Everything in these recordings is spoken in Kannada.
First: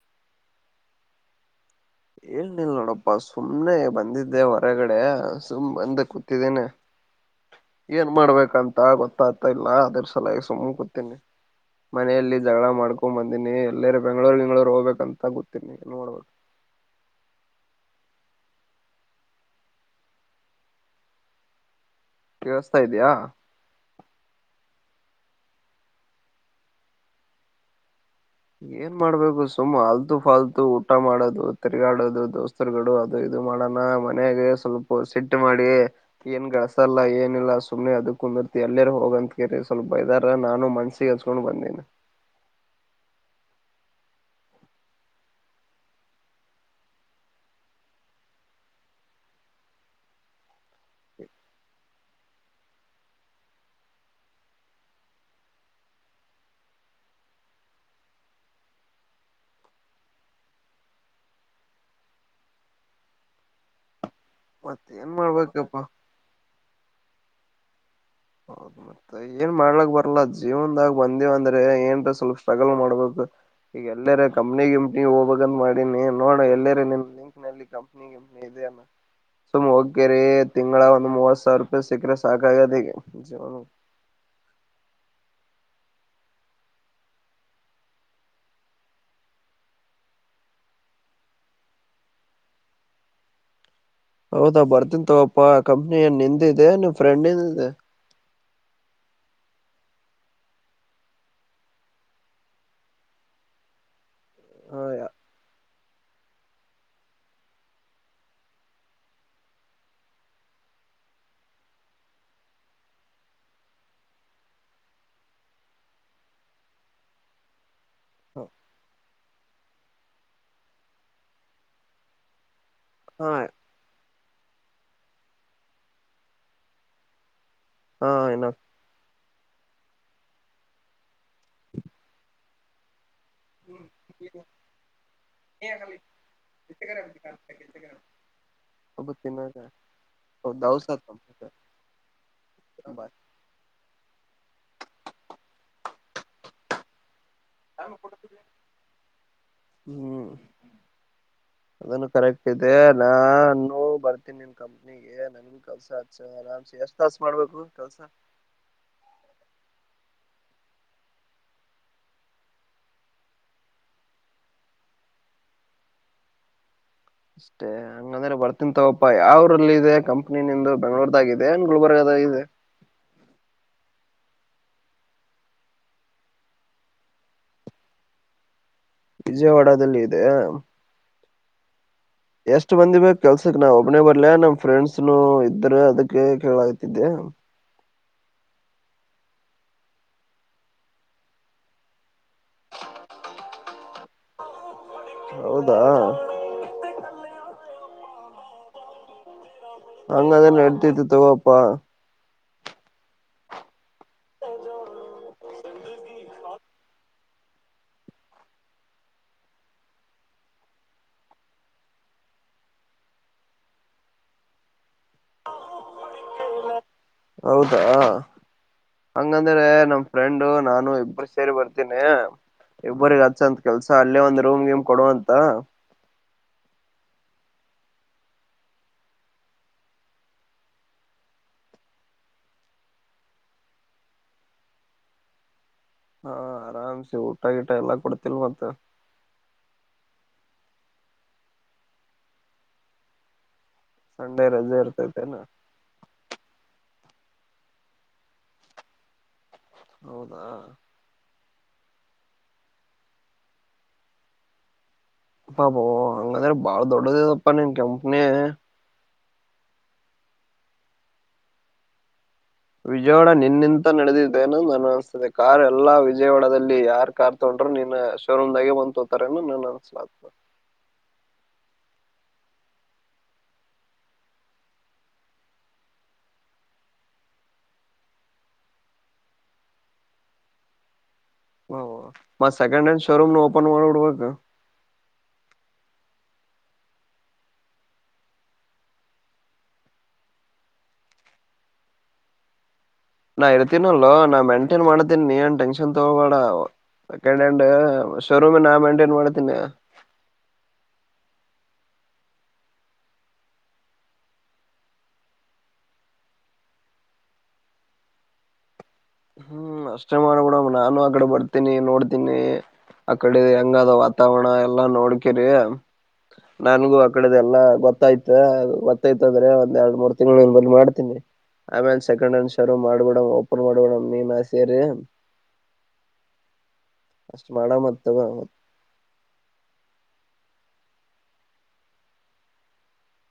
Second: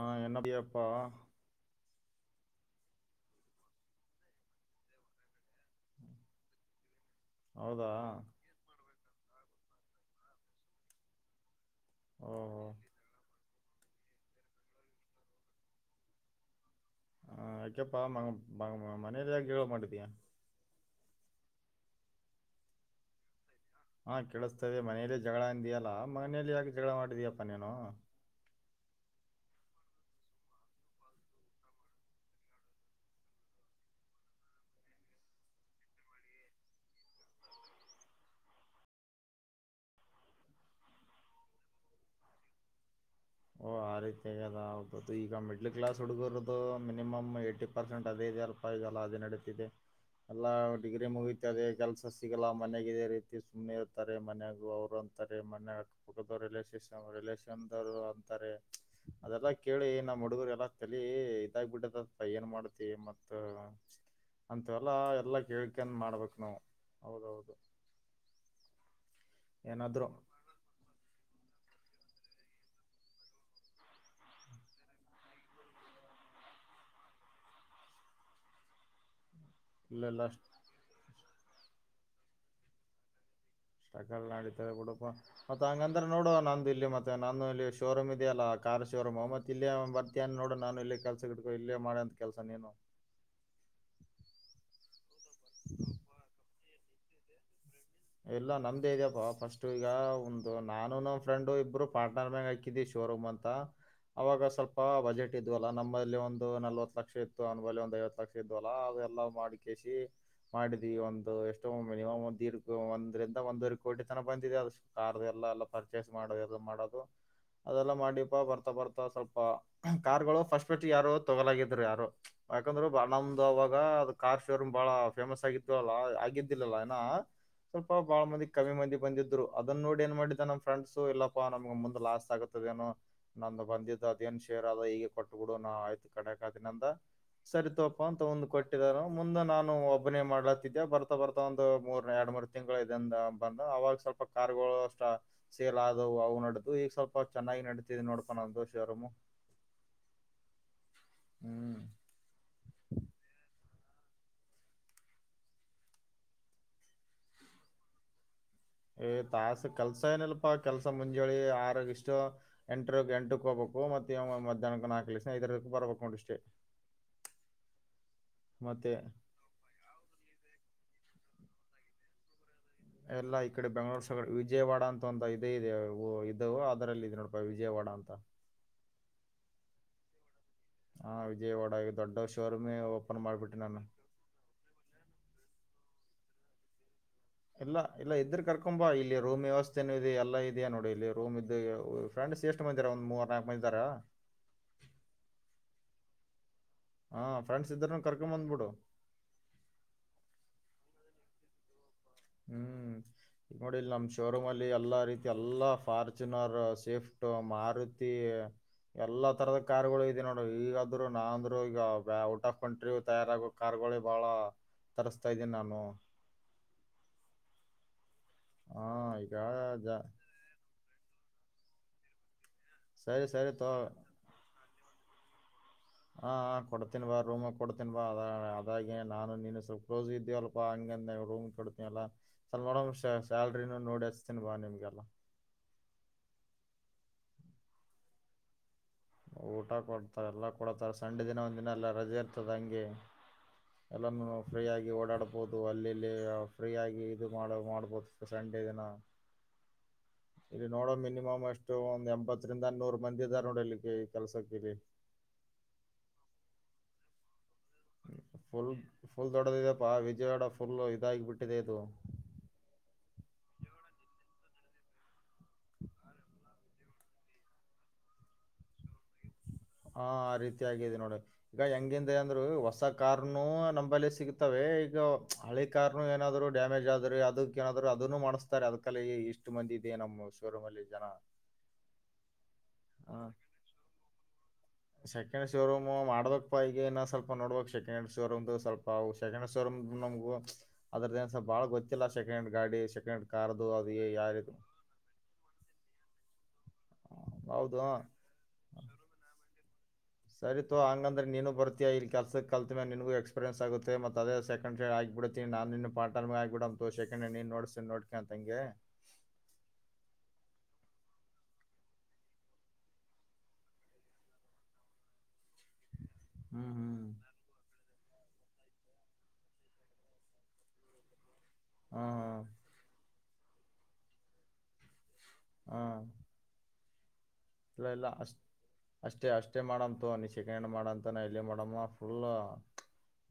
ಹಾ ಎನ ಅದಿಯಪ್ಪಾ ಏಳ್ನಿಲ್ಲ ನೋಡಪ್ಪಾ ಸುಮ್ಮನೆ ಬಂದಿದ್ದೆ ಹೊರಗಡೆ ಸುಮ್ ಬಂದ ಕೂತಿದ್ದೀನೀ ಹೌದಾ ಏನ್ ಮಾಡ್ಬೇಕಂತ ಆಗತ್ತ ಆತಾ ಇಲ್ಲಾ ಅದ್ರಸಲಾಗಿ ಸುಮ ಕುತೇನಿ ಮನೆಯಲ್ಲಿ ಓಹೋ ಜಗಳ ಮಾಡ್ಕೊಂಡ್ ಬಂದಿನಿ ಎಲ್ಲೇ ಬೆಂಗಳೂರ್ ಗಿಂಗಳೂರು ಹೋಗ್ಬೇಕ ಅಂತ ಕೂತಿ ನೀ ನೋಡಬೇಕ ಎಪ್ಪಾ ಮ ಮನೆಯೆಯಲ್ಲಿ [unintelligible] ಮಾಡಿದ್ದಯ ಕೆವಸ್ತಾ ಇದಿಯ್ಯಾ ಹಾ ಕೇಳಿಸ್ತದೆ ಮನೇಲಿ ಜಗಳ ಅಂದಿಯಲ್ಲಾ ಮನೇಲಿ ಯಾಕೆ ಜಗಳ ಮಾಡಿದಯಪ್ಪ ನೀನು ಏನ್ ಮಾಡ್ಬೇಕು ಸುಮ್ಮ್ ಆಲ್ತು ಫಾಲ್ತು ಊಟ ಮಾಡೋದು ತಿರ್ಗಾಡೋದು ದೋಸ್ತರುಗಳು ಅದು ಇದು ಮಾಡೋಣ ಮನ್ಯಾಗ ಸ್ವಲ್ಪ ಸಿಟ್ ಮಾಡಿ ಏನ್ ಗಳಸಲ್ಲ ಏನಿಲ್ಲ ಸುಮ್ನೆ ಅದ ಕುಂದಿರ್ತಿ ಎಲ್ಲರ್ ಹೋಗಂತಕರಿ ಸ್ವಲ್ಪ ಬೈದಾರ ನಾನು ಮನ್ಸಿಗೆ ಹಸ್ಕೊಂಡ್ ಬಂದೇನ. ಓಹ ಆ ರೀತಿ ಆಗ ಹೌದುದು ಈಗ ಮಿಡ್ಲ್ ಕ್ಲಾಸ್ ಹುಡುಗರದು ಮಿನಿಮಮ್ ಏಟಿ ಪರ್ಸೆಂಟ್ ಅದೇಲ್ಪ ಈಗಲ್ಲ ಅದೇ ನಡತಿದೆ ಎಲ್ಲಾ ಡಿಗ್ರಿ ಮುಗೀತಿ ಅದೇ ಕೆಲ್ಸ ಸಿಗಲ್ಲ ಮನೆಗೇ ಇದೆ ರೀತಿ ಸುಮ್ಮ್ನೆ ಇರ್ತಾರೆ ಮನ್ಯಾಗೂ ಅವರು ಅಂತಾರೆ ಮನಾಗ ರಿಲೇಶನ್ ರಿಲಷನ್ವರು ಅದೆಲ್ಲಾ ಕೇಳಿ ನಮ್ಮ್ ಹುಡುಗರು ಎಲ್ಲ ಕಲಿ ಇದಾಗ್ ಬಿಟ್ಟದತ್ತ ಏನ್ ಮಾಡತಿ ಏನ್ ಮಾಡ್! ! ಅಂತ ಮತ್ ಎಲ್ಲಾ ಏನ್ ಎಲ್ಲಾ ಮಾಡ್ಬೇಕಪ್ಪಾ ಕೇಳಿಕೊಂಡು ಮಾಡ್ಬೇಕಕ್ ನಾವು ಹೌದೌದು ಹೌದು ಮತ್ತೆ ಏನ್ ಮಾಡ್ಲಕ್ ಏನಾದ್ರು ಬರ್ಲ್ಲಾ ಜೀವನ್ದಾಗ ಒಂದೇ ಒಂದು ಏನ್ ಸ್ವಲ್ಪ ಸ್ಟ್ರೈಗಲ್ ಮಾಡ್ಬೇಕು ಈಗ ಎಲ್ಲರ ಕಂಪ್ನಿ ಕಂಪನಿ ಹೋಗ್ಬೇಕಂತ ಮಾಡಿನಿ ನೋಡ ಎಲ್ಲರ ನಿ ಲಿಂಕ್ ನಲ್ಲಿ ಕಂಪ್ನಿ ಕಂಪನಿ ಇದೆ ಅ ಸುಮಾ ಹೋಗಕೆರಿ ಇಲ್ಲೆಲ್ಲ ತಿಂಗಳ ಒಂದು ಮೂವತ್ತು ಸಾವಿರ ಸಾವಿ ರೂಪಾಯಿ ಸೀಕ್ರೆ ಸಾಕಾಗಿದೆ ಈಗ [unintelligible] ಸ್ಟಕಲ್ ನಡತವೆ ಗುಡಪ ಮತ್ ಹಂಗಂದ್ರ ನೋಡು ನಂದು ಇಲ್ಲಿ ಮತ್ತೆ ನಾನು ಇಲ್ಲಿ ಶೋರೂಮ್ ಇದೆಯಲ್ಲ ಕಾರ್ ಶೋರೂಮ್ ಅವ ಮತ್ತತ್ ಇಲ್ಲೇ ಬರ್ತಿನು ನೋಡು ನಾನು ಇಲ್ಲಿ ಕೆಲ್ಸ ಗಿಡ್ಕೋ ಇಲ್ಲೇ ಮಾಡ ಅಂತ ಕೆಲ್ಸ ನೀನು ಹೌದಾ ಬರ್ತಿನ್ಂತವಪ್ಪಾ ಕಂಪನೀ ಏನು ನಿಂದು ಇದೆ ನಿನ್ ಫ್ರೆಂಡ್ ನಿಂದು ಇದೆ ಎಲ್ಲ ನಮ್ದೇ ಇದೆಪ್ಪ ಫಸ್ಟ್ ಈಗ ಒಂದು ನಾನು ನಮ್ಮ್ ಫ್ರೆಂಡು ಇಬ್ರು ಪಾರ್ಟ್ನರ್ ಮ್ಯಂಗ್ ಹಾಕಿದಿ ಶೋರೂಮ್ ಅಂತ ಅವಾಗ ಸ್ವಲ್ಪ ಹಾ ಬಜೆಟ್ ಇದು ನಮ್ಮಲ್ಲಿ ಒಂದು ನಲ್ವತ್ ಲಕ್ಷ ಇತ್ತು ಅನ ಬಲ್ಲಿ ಒಂದ್ ಐವತ್ ಲಕ್ಷ ಇದ್ ಅಲ್ಲ ಅವೆಲ್ಲ ಮಾಡಿಸಿ ಮಾಡಿದ್ವಿ ಒಂದು ಎಷ್ಟೋ ಮಿನಿಮಂ ಒಂದಡ್ ಒಂದ್ರಂದ ಒಂದೂರೆ ಕೋಟಿ ತನ ಬಂದಿದೆ ಅ ಕಾರ್ ಎಲ್ಲ ಎಲ್ಲ ಪರ್ಚೇಸ್ ಮಾಡೋ ಎಲ್ಲ ಮಾಡೋದು ಅದೆಲ್ಲ ಮಾಡಿಪಾ ಬರ್ತಾ ಬರ್ತಾ ಸ್ವಲ್ಪ ಕಾರ್ಗಳು ಫಸ್ಟ್ಟ್ ಯಾರು ತೊಗೋಲಾಗಿದ್ರು ಯಾರು ಯಾಕಂದ್ರನಮ್ದ್ ಅವಾಗ ಅದ ಕಾರ್ ಶೋರ್ಮ್ ಬಾಳ ಫೇಮಸ್ ಆಗಿತ್ತು ಅಲ್ಲ ಆಗಿದ್ದಿಲ್ಲಲ್ಲ ಇನ್ನ ಸ್ವಲ್ಪ ಹಾ ಬಾಳ ಇನ್ನ ಮಂದಿ ಕಮ್ಮಿ ಮಂದಿ ಬಂದಿದ್ರು ಅದನ್ನ ನೋಡಿ ಏನ್ ಮಾಡಿದ್ದ ನಮ್ ಫ್ರೆಂಡ್ಸು ಇಲ್ಲಪ್ಪಾ ನಮ್ಗ ಮುಂದ್ ಲಾಸ್ ಆಗತ್ತದ ಏನೋ ನಂದು ಬಂದಿದ್ದ ಅದ ಏನ್ ಶೇರ್ ಅದ ಹೀಗೆ ಕೊಟ್ಟಬಿಡು ನ ಆಯ್ತು ಕಡೆಕ್ದಿನಂದ ಸರಿತಗಪ್ಪ ಅಂತ ಮುಂದ್ ಕೊಟ್ಟಿದಾರ ಮುಂದೆ ನಾನು ಒಬ್ಬ ಒಬ್ಬನೇ ಮಾಡ್ಲತಿದ್ದ ಬರ್ತಾ ಬರ್ತಾ ಒಂದು ಮೂ! ! ಎರಡ್ ತಿಂಗಳ ಇದಂದ ಬಂದ ಅವಾಗ ಸ್ವಲ್ಪ ಕಾರ್ಗಳು ಅಷ್ಟ ಸೇಲ್ ಆದವು ಅವು ನಡ್ದು ಈಗ ಸ್ವಲ್ಪ ಚೆನ್ನಾಗಿ ನಡತಿದ್ ನೋಡ್ಕೊಂಡ ಶೋರ್ರೋಮ್ ಹ್ಮ್ ಹ್ಮ್ ಅದನ್ನು ನಾನು ಬರ್ತೀನಿ ನಿನ್ ಕಂಪ್ನಿಗೆ ನನ್ ಕೆಲ್ಸ ಆರಸ ಎಷ್ಟ ತಾಸು ಮಾಡ್ಬೇಕು ಕೆಲ್ಸ ತಾಸ ಕೆಲ್ಸ ಏನಲ್ಪಾ ಕೆಲ್ಸ ಮುಂಜೋಳಿ ಆರಗ ಇಷ್ಟು ಎಂಟರ ಎಂಟಕ್ ಹೋಗ್ಬೇಕು ಮತ್ತ ಮಧ್ಯಾಹ್ನಕ್ ನಾಲ್ಕು ರಿಂದ ಐದು ಇದ್ದು ಬರ್ಬೇಕು ನೋಡು ಇಷ್ಟೇ ಅಷ್ಟೇ ಹಂಗಂದ್ರೆ ಬರ್ತನೀ ಮತ್ತೆ ತಕೊಪ್ಪ ಯಾವ್ರಲ್ಲಿ ಇದೆ ಕಂಪ್ನಿ ನಿಂದು ಬೆಂಗಳೂರು ಹಾಗೆ ಇದೆ ಗುಲ್ಬರ್ಗ ನಾಗ್ ಇದೆ ಎಲ್ಲಾ ಈ ಕಡೆ ಬೆಂಗ್ಳೂರ್ ಸಗಡೆ ವಿಜಯವಾಡ ಅಂತನೊಂದು ಹಳ್ಳಿ ಇದೆ ಇದು ಅದರಲ್ಲಿ ನೋಡಪ್ಪ ವಿಜಯವಾಡ ಅಂತ ವಿಜಯವಾಡದಲ್ಲಿ ಇದೆ ಹಾ ವಿಜಯವಾಡ ದೊಡ್ಡ ಎಷ್ಟ್ ಶೋರೂಮೇ ಮಂದಿ ಬೇಕು ಓಪನ್ ಮಾಡ್ಬಿಟ್ಟೆ ಕೆಲ್ಸಕ್ ನಾವ್ ನಾನು ಒಬ್ಬನೇ ಬರ್ಲ ನಮ್ ಫ್ರೆಂಡ್ಸ್ನು ಇದ್ರ ಅದಕ್ ಕೇಳಕತಿದ್ದೆ ಇಲ್ಲ ಇಲ್ಲ ಇದ್ರ ಕರ್ಕೊಂಬಾ ಇಲ್ಲಿ ರೂಮ್ ವ್ಯವಸ್ಥೆನು ಇದೆ ಎಲ್ಲಾ ಇದೆಯ ನೋಡಿ ಇಲ್ಲಿ ರೂಮ್ ಇದ ಫ್ರೆಂಡ್ಸ್ ಎಷ್ಟ್ ಮಂದಿಹಾದರ ಒಂದ್ ಮೂರ್ ನಾಕ ಮಂದಿಯಿದ್ದಾರ ಹೌದ ಹಾ ಫ್ರೆಂಡ್ಸ್ ಇದ್ರ ಕರ್ಕೊಬಂದ್ಬಿಡು ಹಾಗಂದ್ರೆ ನೆಡಿತೈತೆತಕೊಪ್ಪ ಹ್ಮ್ ಈಗ ನೋಡಿ ಇಲ್ಲಿ ನಮ್ಮ್ ಶೋರೂಮ್ ಅಲ್ಲಿ ಎಲ್ಲಾ ರೀತಿ ಎಲ್ಲಾ ಫಾರ್ಚುನರ್ ಸೇಫ್ಟ್ ಮಾರುತಿ ಎಲ್ಲಾ ತರದ ಕಾರ್ಗಳು ಇದ ನೋಡ ಈಗಾದ್ರು ನಾಂದ್ರು ಈಗ ಔಟ್ ಆಫ್ ಕಂಟ್ರಿ ತಯಾರಾಗೋ ಕಾರ್ಗಳು ಬಹಳ ತರ್ಸ್ತಾ ಇದ್ದೀನಿ ನಾನು ಹೌದ ಹಾ ಈಗ ಹಂಗಂದ್ರೆ ಜ- ನಮ್ ಫ್ರೆಂಡು ನಾನು ಇಬ್ಬರು ಸೇರಿ ಬರ್ತೀನ ಇಬ್ಬರಿಗ ಸರಿ ಸರಿ ಹಚ್ಚಂತ ತೋ ಕೆಲ್ಸ ಅಲ್ಲೇ ಒಂದ್ ರೂಮ್ ಗೀಮ್ ಕೊಡುವಂತ ರೂಮ ಕೊಡ್ತೀನ್ ಬಾ ಅ ಅದಾಗೆ ನಾನು ನೀನು ಸ್ವಲ್ಪ ಕ್ಲೋಸ್ ಇದ್ದೀವಲ್ಪಾ ಹಂಗಂದ ರೂಮ್ ಕೊಡ್ತೀನಲ್ಲ ಸ್ವಲ್ಪ ನಡ ಸ್ಯಾಲ್ರಿನೂ ನೋಡಸ್ತೀನ್ ಬಾ ನಿಮ್ಗೆಲ್ಲ ಆರಾಮ್ಸ ಊಟ ಗಟ ಎಲ್ಲಾ ಕೊಡ್ತಿಲ್ ಮತ್ತೆ ಊಟ ಕೊಡ್ತಾರ ಎಲ್ಲಾ ಕೊಡ್ತಾರ ಸಂಡೆ ದಿನ ಒಂದ್ ದಿನ ಎಲ್ಲ ರಜೆ ಇರ್ತದ ಹಂಗೆ ಎಲ್ಲಾನ ಸಂಡೆ ರಜೆ ಫ್ರೀಯಗಿ ಇರ್ತೈತೆೇನ ಓಡಾಡಬಹುದು ಅಲ್ಲಿಲ್ಲಿ ಫ್ರೀ ಆಗಿ ಇದು ಮಾಡ ಮಾಡ್ಬೋದು ಸಂಡೆ ದಿನ ಹೌದಾ ಇರಿ ನೋಡೋ ಮಿನಿಮಮ್ ಅಷ್ಟು ಎಷ್ಟ ಒಂದು ಎಂಬತ್ತರಿಂದ ಅನ್ನೂರು ಮಂದಿ ಇದ್ದಾರೋಡಲ್ಲಿ ಕೆಲ್ಸಕ್ಕೀರಿ ಅಬ ಅಂಗ ಬಾಳ ದೊಡ್ಡ ಪ್ಪಾನ ಕನ ಫುಲ್ ಫುಲ್ ದೊಡ್ಡದಿದೆಪ್ಪಾ ವಿಜಯವಾಡ ಫುಲ್ ಇದಾಗಿ ಬಿಟ್ಟಿದೆ ಇದು ವಿಜಯವಾಡ ನಿನ್ನಿಂತ ನಡೆದಿದ್ದೇನ ನನ್ ಅನ್ಸ್ತಿದೆ ಕಾರ್ ಎಲ್ಲಾ ವಿಜಯವಾಡದಲ್ಲಿ ಯಾರ್ ಕಾರ್ ತಗೊಂಡ್ರರು ನಿನ್ನ ಶೋರೂಮ್ದಾಗೆ ಬಂದ ತೋತಾರೆ ಹಾ ಆ ರೀತಿ ಆಗಿದೆ ನೋಡ ಈಗ ಹೆಂಗಿಂದ ಅಂದ್ರು ಹೊಸ ಕಾರ್ನುೂ ನಂಬಲ್ಲಿ ಸಿಗ್ತವೆ ಈಗ ಹಳಿ ಕಾರ್ನು ಏನಾದ್ರು ಡ್ಯಾಮೇಜ್ ಆದ್ರೆ ಅದ ಏನಾದ್ರು ಅದನ್ನು ಮಾಡಿಸ್ತಾರೆ ಅದ್ಕಲ್ಲಿ ಇಷ್ಟು ಮಂದಿ ಇದೆ ನಮ್ಮ್ ಶೋರೂಮ್ ಅಲ್ಲಿ ಜನ ಓ ಮ ಸೆಕಂಡ ಹ್ಯಾಂಡ್ ಹ ಶೋರುೂಮ ನ ಓಪನ್ ಮಾಡರಬೇಕ ಸೆಕೆಂಡ್ ಶೋರೂಮ್ ಮಾಡದಕ್ ಪಗಏ ಸ್ವಲ್ ನೋಬಬೇಕು ಸಕೆಂಡ್ಂಡ್ ಶೋರೂಮ್ ಸ್ವಲ್ಪ ಸೆಕೆಂಡ್ ಶೋರೂಮ್ ನಮಗು ಅದನ್ ಬಹಳ ಗೊತ್ತಿಲ್ಲ ಸೆಕಂಡ್್ಯಾಂಡ್ ಗಾಡಿ ಹ್ಯಾಂಡ್ ನಾ ಕಾರ್ದು ಅದು ಇರ್ತೀನಲ್ ಏ- ಯಾವ ನಾ ರೀತಿ ಮೆಂಟೈನ್ ಮಾಡತೀನಿ ಏನ್ ಟೆನ್ಷನ್ ತೊಗೋೇಡ ಸೆಕೆಂಡ್್ಯಾಂಡ್ ಹೌದು ಶೋರೂಮ್ ನಾ ಮೈಂಟೈನ್ ಮಾಡತೀನಿ ಸರಿತು ಹಂಗಂದೆ ನೀನು ಬರ್ತೀಯ ಇಲ್ಲಿಲ್ಸಕ್ಕೆಲ್ ಮೇೆ ನಿನಗೂ ಎಕ್ಪೀರಿನ್ಸ್ ಆುತ್ತೆ ಮತ್ತು ಅದ ಸೆಕೆ್ ಹೇ ಆಗಿಬಿಡ್ತೀನಿ ನು ನಿನು ಪಾರ್ಟ್ ರ್ಮ್ ಆಗಿಬಿಡಂತು ಸಕೆಂಡ್ ಹ್ಯಾಂಡ್ ನೀನುೋಡ್ತೀಿ ನೋಡ್ಕೊ ಅಂತಂಗೆ ಹ್ಮ್ ಅಷ್ಟೇ ಮಾಡಬ ಬಿಡ ನಾನು ಆಗಡೆ ಬರ್ತೀನಿ ನೋಡ್ತೀನಿ ಅಕಡೆ ಹೆಂಗಾದ ವಾತಾವರಣ ಎಲ್ಲಾ ನೋಡ್ಕರಿ ಹ್ಞೂ ನನ್ಗೂ ಹ್ಞೂ ಆ ಕಡೆದಲ್ಲಾ ಗೊತ್ತಾಯ್ತು ಗತ್ತಾಯ್ತದ್ರೆ ಒಂದ್ ಎರಡ್ ಮೂರ್ ತಿಂಗಳು ಬ ಮಾಡ್ತೀನಿ ಆಮೇ ಸೆಕಂಡ್ ಹಾಂ ಹ್ಯಾಂಡ್ ಶರು ಮಾಡಬ ಬಿಡ ಪ ಮಾಡಡ ಮೇ ಮಾಸೆರು ಹಾ ಅಷ್ಟ್ ಇಲ್ಲ ಮಾಡಮತ್ ಇಲ್ಲ ತಗೋ ಅಷ್ಟ ಅಷ್ಟೇ ಅಷ್ಟೇ ಮಾಡಂತು ಅನಿಸ ಚಿಕಣ ಮಾಡಂತ ಎಲ್ಲಿ ಮಾಡಮ್ಮ ಫುಲ್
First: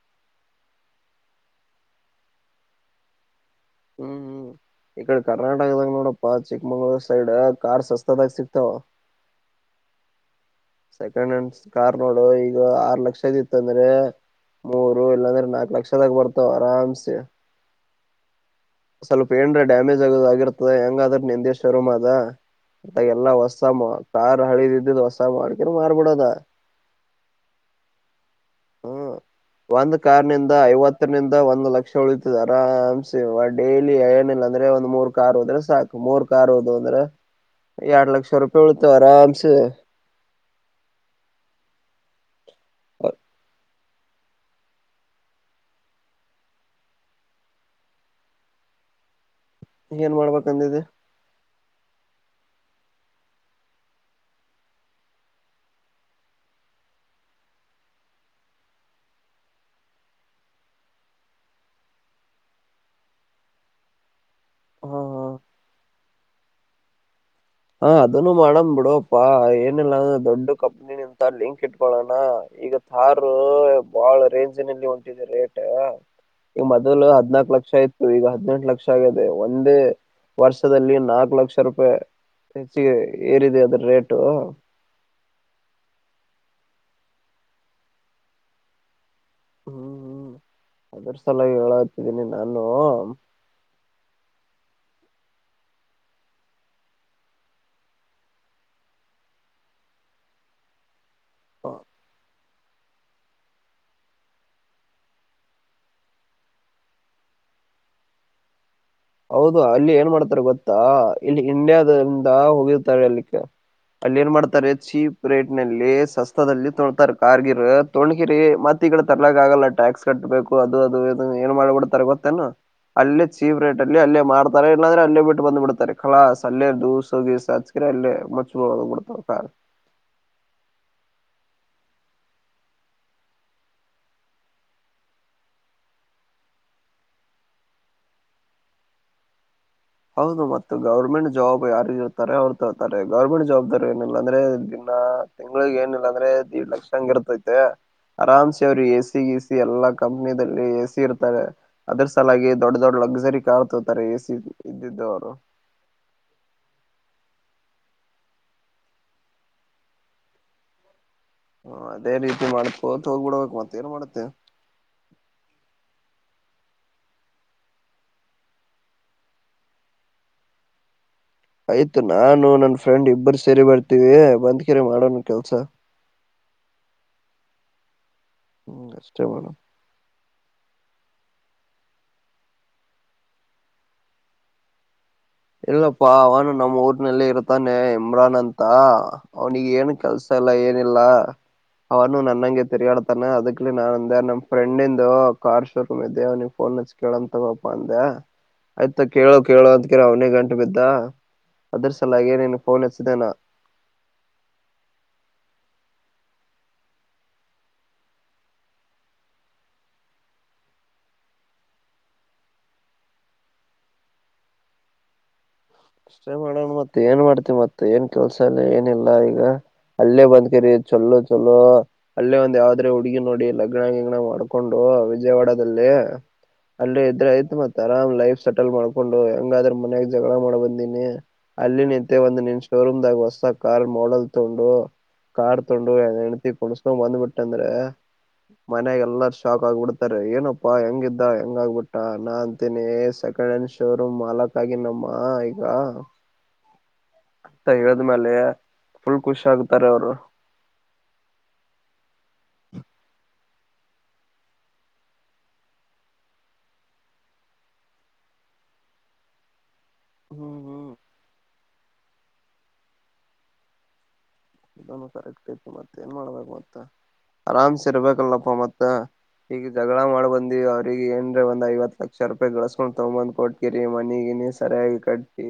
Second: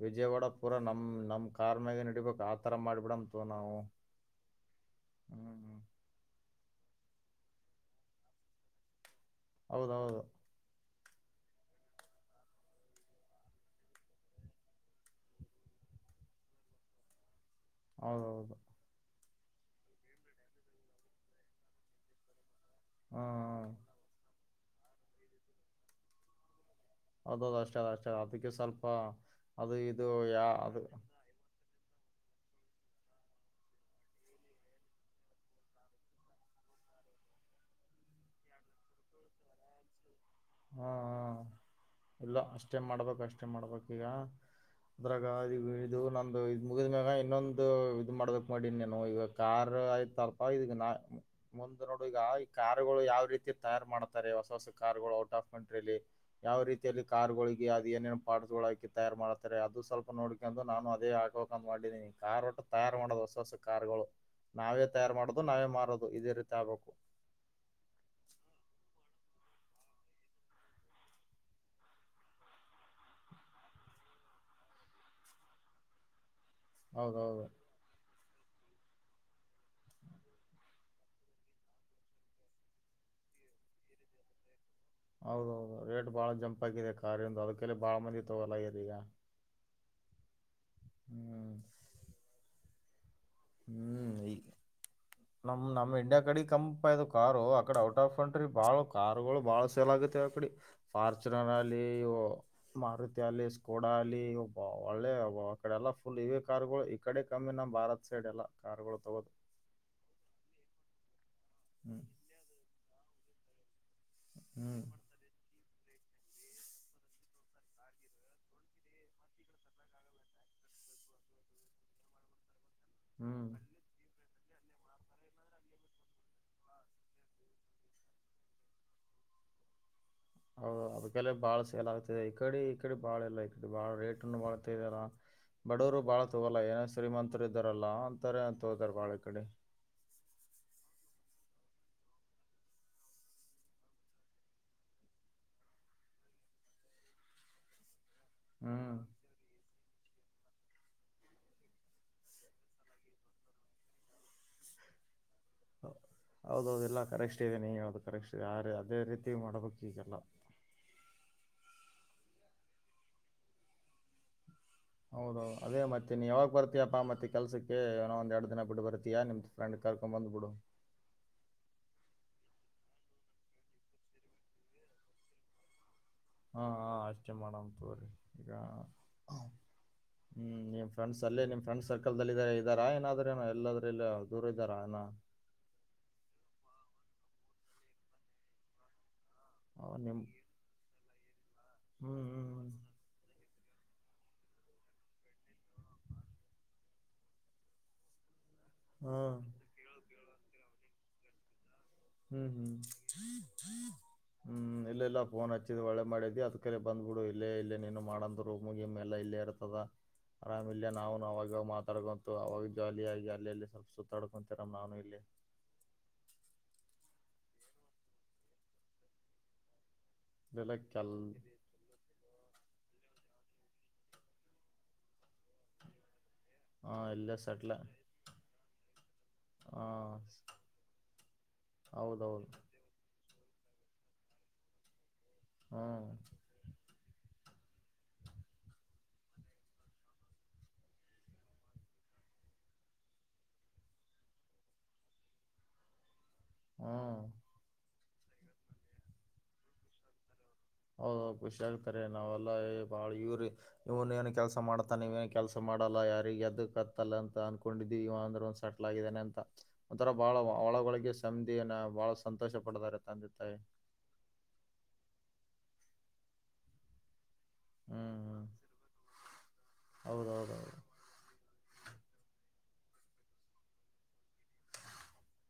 ವಿಜಯವಾಡ ಪೂರ ನಮ್ ನಮ್ಮ್ ಕಾರ್ ಮಾಗ ನಡಿಬೇಕು ಆತರ ಮಾಡ್ಬಿಡಮ ಹ್ಮ್ ಹ್ಮ್ ಇಡೆ ಹ್ಮ್ ಕರ್ನಾಟಕದಂಗ ನೋಡಪ್ಪ ಚಿಕ್ಕಮಂಗ್ಳೂರು ಸೈಡ್ ಕಾರ್ ಸಸ್ತದಾಗ ಸಿಕ್ತಾವ ಹೌದೌದು ಸೆಕೆಂಡ್ ಹ್ಯಾಂಡ್ ಕಾರ್ ನೋಡು ಈಗ ಆರ್ ಲಕ್ಷದ ಇತ್ತಂದ್ರೆ ಮೂರು ಇಲ್ಲಾಂದ್ರೆ ನಾಕ ಲಕ್ಷದಾಗ ಬರ್ತಾವ ಆರಾಮ್ಸೆ ಹೌದೌದು ಸ್ವಲ್ಪ ಏನ್್ರ ಡ್ಯಾಮೇಜ್ ಆಗೋ ಆಿರ್ತದ ಹೆಂಗ ಆದ್ರೆ ನಿಂದಷ್ಟ ಅರೋ್ ಅ ಅದಾಗ ಎಲ್ಲಾ ಹೊಸ ಹ್ಮ್ ಳಿ ದಿದ್ದಿ ದ ಹಸ್ಸ ಮಾಡಾಣಕ ಮಾರ್ಬಡದ ಹಬ್ಬ ಕಷ್ಟ ಕಷ್ಟ ಹ ಅದಕ್ಕೆ ಸ್ವಲ್ಪ ಹ್ಮ್ ಅದು ಒಂದ್ ಇದು ಕಾರ್ನಿಂದ ಯಾವುದು ಐವತ್ತರಿಂದ ಒಂದ್ ಲಕ್ಷ ಉಳಿತದ ಆರಾಮ್ಸೆ ಡೈಲಿ ಏನಿಲ್ಲ ಅಂದ್ರೆ ಒಂದ್ ಮೂರ್ ಕಾರ್ ಹೋದ್ರೆ ಸಾಕು ಮೂರ್ ಕಾರ್ ಹೋದು ಅಂದ್ರೆ ಎರಡ್ ಲಕ್ಷ ರೂಪಾಯಿ ಉಳಿತವ ಆರಾಮ್ಸೆ. ಹ್ಮ ಹ್ಮ ಎಲ್ಲ ಅಷ್ಟ ಅಷ್ಟೇ ಮಾಡ್ಬೇಕು ಅಷ್ಟೇ ಮಾಡ್ಬೇಕು ಈಗ ಅದ್ರಾಗ ಈಗ ಇದು ನಂದು ಇದು ಮುಗಿದ ಮ್ಯಾಗ ಇನ್ನೊಂದು ಇದು ಮಾಡ್ಬೇಕ್ ಮಾಡೀನಿ ನಾನು ಈವಾಗ ಕಾರೂ ಏನ್ ಐತ್ರ್ಪಾಯಿ ಇದಿಗ್ ಮಾಡ್ಬೇಕಂದಿದೆ ನಾ ಮುಂದ್ ನೋಡು ಈಗ ಈ ಕಾರಗಳು ಯಾವ ರೀತಿ ತಯಾರ್ ಮಾಡ್ತಾರೆ ಹೊಸ ಹೊಸ ಕಾರಾರ್ಗಳು ಔಟ್ ಅಫ್ ಕಂಟ್ರಿಲ್ಲಿ ಯಾವ ರೀತಿಯಲ್ಲಿ ಕಾರ್ಗಳಿಗೆ ಅದು ಏನೇನ್ ಪಾರ್ಟ್ಸ್ ಹಾಕಿ ತಯಾರ್ ಮಾಡ್ತಾರೆ ಅದು ಸ್ವಲ್ಪ ನೋಡ್ಕೊಂಡು ನಾನು ಅದೇ ಹಾಕೋಂತ ಮಾಡಿದೀನಿ ಕಾರ್ ಒಟ್ಟು ತಯಾರ್ ಮಾಡೋದು ಹೊಸ ಹೊಸ ಕಾರ್ಗಳು ನಾವೇ ಹಾ ತಯಾರ್ ಮಾಡೋದು ನಾವೇ ಮಾರೋದು ಇದೇ ರೀತಿ ಆಗ್ಬೇಕು. ಹಾ ಅದನ್ನು ಮಾಡಮ್ ಬಿಡುಪ್ಪಾ ಏನಿಲ್ಲಂದ್ರ ದೊಡ್ಡ ಕಂಪ್ನಿಂತ ಲಿಂಕ್ ಇಟ್ಕೊಳೋಣ ಈಗ ತಾರ್ ಬಾಳ್ ರೇಂಜ್ ನಲ್ಲಿ ಹೊಂಟಿದೆ ರೇಟ್. ಈ ಮೊದಲು ಹೌದೌದು ಹದ್ನಾಕಕ್ ಲಕ್ಷ ಆ ಇತ್ತು ಈಗ ಹದ್ನಂಟ್ ಲಕ್ಷ ಒಂದೇ ವರ್ಷದಲ್ಲಿ ನಾಲ್ಕು ಲಕ್ಷ ರೂಪಾಯಿ. ಹೆಚ್ಚಿಗೆ ಏರಿದೆ ಅದ್ರ ರೇಟು. ಹೌದೌದು ರೇಟ್ ಬಾಳ ಜಂಪ್ ಆಗಿದೆ ಕಾರಿಂದು ಅದಕ್ಕೆಲ್ಲಿ ಬಾಳ ಮಂದಿ ತಗೋಲ್ಲ ಆಗಿದೆ ಈಗ ಹ್ಮ್ ಹ್ಮ್ ಅದ್ರ ಹ್ಮ್ ಸಲವು ಹೇಳತಿದ್ದೀನಿ ನಾನು ಹ್ಮ್ ಹ್ಮ್ ಈ ನಮ್ ನಮ್ ಇಂಡಿಯಾ ಕಡೆ ಕಪ ಇ ಕಾರು ಅಕಡೆ ಔಟ್ ಆಫ್ ಕಂಟ್ರಿ ಬಾಳ ಕಾರುಗಳು ಬಾಳ ಸೇಲ್ ಆಗುತ್ತಿವ ಅಕಡೆ ಫಾರ್ಚುನರ್ ಅಲ್ಲಿ ಇ ಮಾರುತಿ ಅಲ್ಲಿ ಸ್ಕೋಡ ಅಲ್ಲಿ ಒಳ್ಳೆ ಅಡೆಲ್ಲ ಫುಲ್ ಇವೇ ಕಾರ್ಗಳು ಈ ಕಡೆ ಕಮ್ಮಿ ನಮ್ ಭಾರತ್ ಸೈಡ್ ಎಲ್ಲ ಕಾರ್ಗಳು. ಹೌದು ಅಲ್ಲಿ ಏನ್ ಮಾಡ್ತಾರೆ ಗೊತ್ತಾ ಇಲ್ಲಿ ಹ್ಮ್ ಇಂಡಿಯಾದಿಂದ ಹೋಗಿರ್ತಾರೆ ಅಲ್ಲಿ. [unintelligible] ಅಲ್ಲಿ ಏನ್ ಮಾಡ್ತಾರೆ ಹ್ಮ್ ಚೀಪ್ ರೇಟ್. ನಲ್ಲಿ ಸಸ್ತದಲ್ಲಿ ತೊಕೋತಾರೆ ಕಾರ್ಗಿರ್ ತೊಣ್ಗಿರಿ ಮತ್ತ ಈ ಕಡೆ ತರ್ಲಕ್ಕ ಆಗಲ್ಲ ಟ್ಯಾಕ್ಸ್ ಕಟ್ಬೇಕು ಅದು ಅದು ಏನ್ ಮಾಡಬಿಡ್ತಾರೆ ಗೊತ್ತೇನು ಅಲ್ಲೇ ಹ್ಮ್ ಚೀವ್ ರೇಟ್. ಅಲ್ಲೇ ಮಾಡ್ತಾರೆ ಇಲ್ಲಂದ್ರೆ ಅಲ್ಲೇ ಬಿಟ್ಟು ಬಂದ್ ಬಿಡ್ತಾರೆ ಕಳಾಸ್ ಅಲ್ಲೆ ದೂಸ ಗೀಸ ಹಚ್ಕ್ರೆ ಅಲ್ಲೇ ಮುಚ್ಚ ಬಿಡ್ತಾವ ಕಾರು. ಹೌದ ಅದಕ್ಕೆಲ್ಲ ಬಾಳ ಸೇಲ್ ಆಗ್ತಿದೆ ಈಕಡೆ ಈಕಡೆ ಬಾಳ ಇಲ್ಲ ಈಡೆ ಬಾಳ ರೇಟ್ನ್ನು ಬಾಳ್ತಲ್ಲ ಬಡವರು ಬಾಳ ತಗೋಲ್ಲ ಏನೋ ಶ್ರೀಮಂತರು ಇದ್ದಾರಲ್ಲ ಅಂತಾರೆ ತಗೊತಾರೆ ಬಾಳ ಈ ಕಡೆ. ಹೌದು ಮತ್ ಗವರ್ನಮೆಂಟ್ ಜಾಬ್ ಯಾರಿಗ ಇರ್ತಾರೆ ಅವ್ರು ತರ್ತಾರೆ ಗವರ್ನಮೆಂಟ್ ಜಾಬ್ ದರೆ ಏನಿಲ್ಲಾಂದ್ರೆ ದಿನ ತಿಂಗಳಗ್ ಏನಿಲ್ಲಾಂದ್ರೆ ದೇಡ್ ಲಕ್ಷ ಹಂಗ ಇರ್ತೈತೆ. ಆರಾಮ್ಸೆ ಅವ್ರು ಹ್ಮ್ ಎ ಸಿ ಗಿ ಸಿ ಎಲ್ಲ ಕಂಪ್. ದಲ್ಲಿ ಎ ಸಿ ಇರ್ತಾರೆ ಅದ್ರ ಸಲಾಗಿ ದೊಡ್ ದೊಡ್ಡ ಲಕ್ಸರಿ ಕಾರ್ ತೋರ್ತಾರೆ ಎಸಿದು ಇದ್ದಿದ್ದವರು ಹೌದೌದು ಇಲ್ಲ ಕರೆಕ್ಟ್ ಇದೆ ನೀ ಹೇಳದು ಕರೆಕ್ಟ್ ಇದೆ ಆ ರೀ ಅದೇ ರೀತಿ ಮಾಡಬೇಕು ಈಗೆಲ್ಲ. ಹ ಅದೇ ರೀತಿ ಮಾಡ್ಕೋತ್ ಹೋಗ್ಬಿಡ್ಬೇಕು ಮತ್ತ ಏನ್ ಮಾಡ್ತ್ತಿಯ. ಹೌದು ಅದೇ ಮತ್ತೆ ನೀ ಯಾವಾಗ ಬರ್ತಿಯಯಪ್ಪಾ ಮತ್ತೆ ಕೆಲ್ಸಕ್ಕೆ ಏನೋ ಒಂದ್ ಎರಡು ದಿನ ಬಿಟ್ಟ ಬರ್ತಿಯ ನಿಮ್ದ ಫ್ರೆಂಡ್ ಕರ್ಕೊಂಡ್ ಬಂದ್ಬಿಡು. ಆಯ್ತು ನಾನು ನನ್ ಫ್ರೆಂಡ್ ಇಬ್ಬರು ಸೇರಿ ಬರ್ತೀವಿ ಬಂದ್ಕರೆ ಮಾಡೋಣ ಕೆಲ್ಸ. ಹಾ ಹಾ ಅಷ್ಟೇ ಮಾಡಂ ತೋರಿ. ಈಗ ಹ್ಮ್ ಅಷ್ಟೇ ಹ್ಮ ಮೇಡಮ್ ನಿಮ್ ಫ್ರೆಂಡ್ಸ್ ಅಲ್ಲೇ ನಿಮ್ ಫ್ರೆಂಡ್ಸ್. ಸರ್ಕಲ್ ದಲ್ಲಿಲ್ಲ ಇದಿದ್ದಾರೆ ಇದ್ದಾರಾ ಏನಾದ್ರನ ಎಲ್ಲಾದ್ರಲ್ಲ ದೂರ ಇದ್ದಾರ ಏನು ಇಲ್ಲಪ್ಪಾ ಅವನು ನಮ್ಮ ಊರ್ನಲ್ಲಿ ಇರ್ತಾನೆ ಇಮ್ರಾನ್ ಅಂತ ಅವನಿಗೆ ಏನು ಅವ್ರ್ ನಿಮ್ ಕೆಲ್ಸ ಇಲ್ಲ ಏನಿಲ್ಲ ಅವನು ಹ್ಮ್ ಹ್ಮ್ ನನ್ನಂಗೆ ತಿರಿಗಾಡ್ತಾನೆ ಅದಕ್. ನಾನ್ ಅಂದೆ ನಮ್ ಫ್ರೆಂಡ್ ಇಂದು ಕಾರ್ ಶೋರೂಮ್ ಇದ್ದೆ ನೀ ಫೋನ್ ಹಚ್ ಕೇಳಣ ತಗೋಪ ಅಂದೆ. ಆಯ್ತಾ ಕೇಳೋ ಹ್ಮ್ ಕೇಳೋ ಅಂತ ಅವುನೇ ಗಂಟೆ ಬಿದ್ದ ಸಲಾಗಿ ಹ್ಮ್ ನೀನ್ ಫೋನ್ ಹ್ಮ್ ಹಚ್ಚಿದೆ ನಾ ಹ್ಮ್ ಇಲ್ಲ ಇಲ್ಲಾ ಪನ್ [inaudible] ಹಚ್ಚಿದ ಒಳ್ಳೆ ಮಾಡಿದ್ವಿ ಅದ ಕಡೆ ಬಂದ್ಬಿಡು. ಇಲ್ಲೇ ಇಲ್ಲೇ ನೀನು ಮಾಡಂದು ರೂಮ್ ಗಿಮ್ಮೆಲ್ಲ ಇಲ್ಲೇ ಇರ್ತದ ಆರಾಮ ಇಲ್ಲ. ನಾನು ಅವವಾಗ ಮಾತಾಡ್ಕೊಂತು ಅವಾಗ ಜಾಲಿಯಾಗಿ ಅಲ್ಲಲ್ಲಿ ಸ್ವಲ್ಪ ಸುತ್ತಾಡ್ಕೊಂತರ. ನಾನು ಇಲ್ಲಿ ಅಷ್ಟೇ ಮಾಡೋಣ ಮತ್ತೆ ಏನ್ ಮಾಡ್ತಿ ಮತ್ತೆ ಏನ್ ಕೆಲ್ಸ ಅಲ್ಲ ಏನಿಲ್ಲ ಈಗ. ಅಲ್ಲೇ ಬದ್ಕಿರಿ ಇಲ್ಲ ಚೊಲ್ಲೋ ಕೆಲ್ -ಚೊಲ್ಲೋ ಅಲ್ಲೇ ಒಂದ್ ಯಾವ್ದರ ಅಲ್ಲೇ ಹುಡುಗಿ ನೋಡಿ ಲಗ್ನ ಗಿಗ್ನ ಮಾಡ್ಕೊಂಡು ಎಂಜಾಯ್ ಮಾಡದಲ್ಲಿ. ಹಾ ಅಲ್ಲೆ ಇಲ್ಲೇ ಇದ್ರಾಯ್ತ್ ಸೆಟ್ಲ್ ಮತ್ ಆರಾಮ್ ಲೈಫ್ ಸೆಟಲ್ ಮಾಡ್ಕೊಂಡು. ಹೆಂಗಾದ್ರ ಹಾ ಮನ್ಯಾಗ ಜಗಳ ಮಾಡಬ ಅಲ್ಲಿ ನಿಂದೆಒಂದು ಹೌದೌದು ನಿನ್ ಶೋರೂಮ್ ದಾಗ ಹೊಸ್, ಕಾರ್ ಮಾಡಲ್ ತಗೊಂಡು. ಕಾರ್ ತಗೊಂಡು ಹ್ಮ್ ಹೆಂಡತಿ ಕೊಂದ್ರಸಗಂಡ ಬಂದ್ಬಿಟ್ಟ, ಏಕಂದ್ರೆ ಮನೆಯಾಗಎಲ್ಲಾರ ಶಾಕ್ ಆಗ್ಬಿಡ್ತಾರೆ. ಏನಪ್ಪಾ ಹೆಂಗಿದ್ದ ಹೆಂಗ ಆಗ್ಬಿಟ್ಟ, ನಾ ಅಂತೀನಿ ಸೆಕೆಂಡ್ ಹ್ಯಾಂಡ್ ಶೋರೂಮ್ ಮಾಲಕ್ ಆಗಿನಪ್ಪ. ನಮ್ಮ ಹಾ, ಹ್ಮ್ ಸರಿವ [unintelligible] ಆದ್ಮೇಲೆ ಫುಲ್ ಖುಷ ಆಗ್ತಾರೆ ಅವರು. ಹೌದಹೌದಖುಷಿ ಆಗ್ತಾರೆ ನಾವೆಲ್ಲ ಬಾಳ ಇವ್ರ ಇವನ್ ಏನು ಕೆಲ್ಸ ಮಾಡ್ತನ್ ಇವು ಏನ್ ಕೆಲ್ಸ ಮಾಡಲ್ಲ ಯಾರಿಗೆ ಅದಕ್ ಕತ್ತಲ್ಲ ಅಂತ ಅನ್ಕೊಂಡಿದ್ದೀವಿ ಇವ ಅಂದ್ರ ಒಂದ ಸೆಟ್ಲ್ ಆಗಿದ್ದಾನೆ ಅಂತ‌‌ ಒಂತರ ಬಹಳ ಹ್ಮ್ ಹ್ಮ್ ಒಳಗೊಳಗೆ ಸಂಧಿನಾ,,, ಬಹಳ ಸಂತೋಷ ಪಡ್ದಾರೆ ತಂದೆ ತಾಯಿ,, ಇದನ್ನು ಕರೆಕ್ಟ್ಇತ್ತು ಮತ್ತೆ ಏನ್ ಮಾಡ್ಬೇಕು ಮತ್ತ,, ಆರಾಮ್ಸ ಹ್ಮ್ ಹ್ಮ್ ಇರ್ಬೇಕಲ್ಲಪ್ಪ ಮತ್ ಈಗ ಜಗಳ ಮಾಡ್ ಹೌದೌದೌದು ಬಂದಿವ ಅವ್ರಿಗೆ ಏನ್ರೀ ಒಂದ್ ಐವತ್ ಲಕ್ಷ,, ಲಕ್ಷ ರೂಪಾಯಿ ಗಳಸ್ಕೊಂಡ್ ತಗಂದ್ ಕೊಟ್ಕಿರಿ ಮನಗಿನ ಸರಿಯಾಗಿ ಕಟ್ಟಿ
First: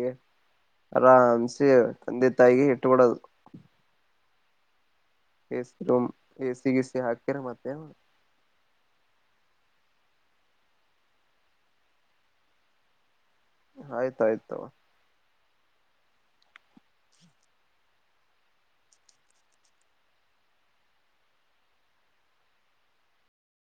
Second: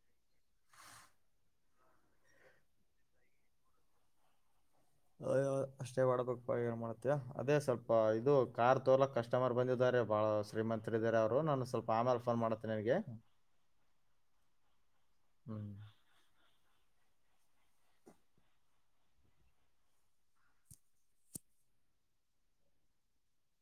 ಆರಾಮನ್ಸಿ ತಂದೆ ತಾಯಿಗೆ ಇಟ್ಬಿಡೋದು, ಅಯ್ಯೋ ಎಸಿ ಅಷ್ಟೇ ರೂಮ್ ಮಾಡಬೇಕ ಎಸಿ ಏನ್ ಗಿಸಿ ಮಾಡ್ತೀಯ. ಹಾಕಿರ ಅದೇ ಮತ್ತೆ ಸ್ವಲ್ಪ ಇದು ಕಾರ್ ತೋಗಕ್ ಕಸ್ಟಮರ್ ಬಂದಿದ್ದಾರೆ. ಹಾ, ಶ್ರೀಮಂತರ ಇದಾರೆ ಅವರು. ನಾನು ಸ್ವಲ್ಪ ಆಮೇಲೆ ಫೋನ್ ಮಾಡ್ತೇನೆ ನಿನ್ಗೆ. ಆಯ್ತಾಯ್ತು. ಹ್ಮ್,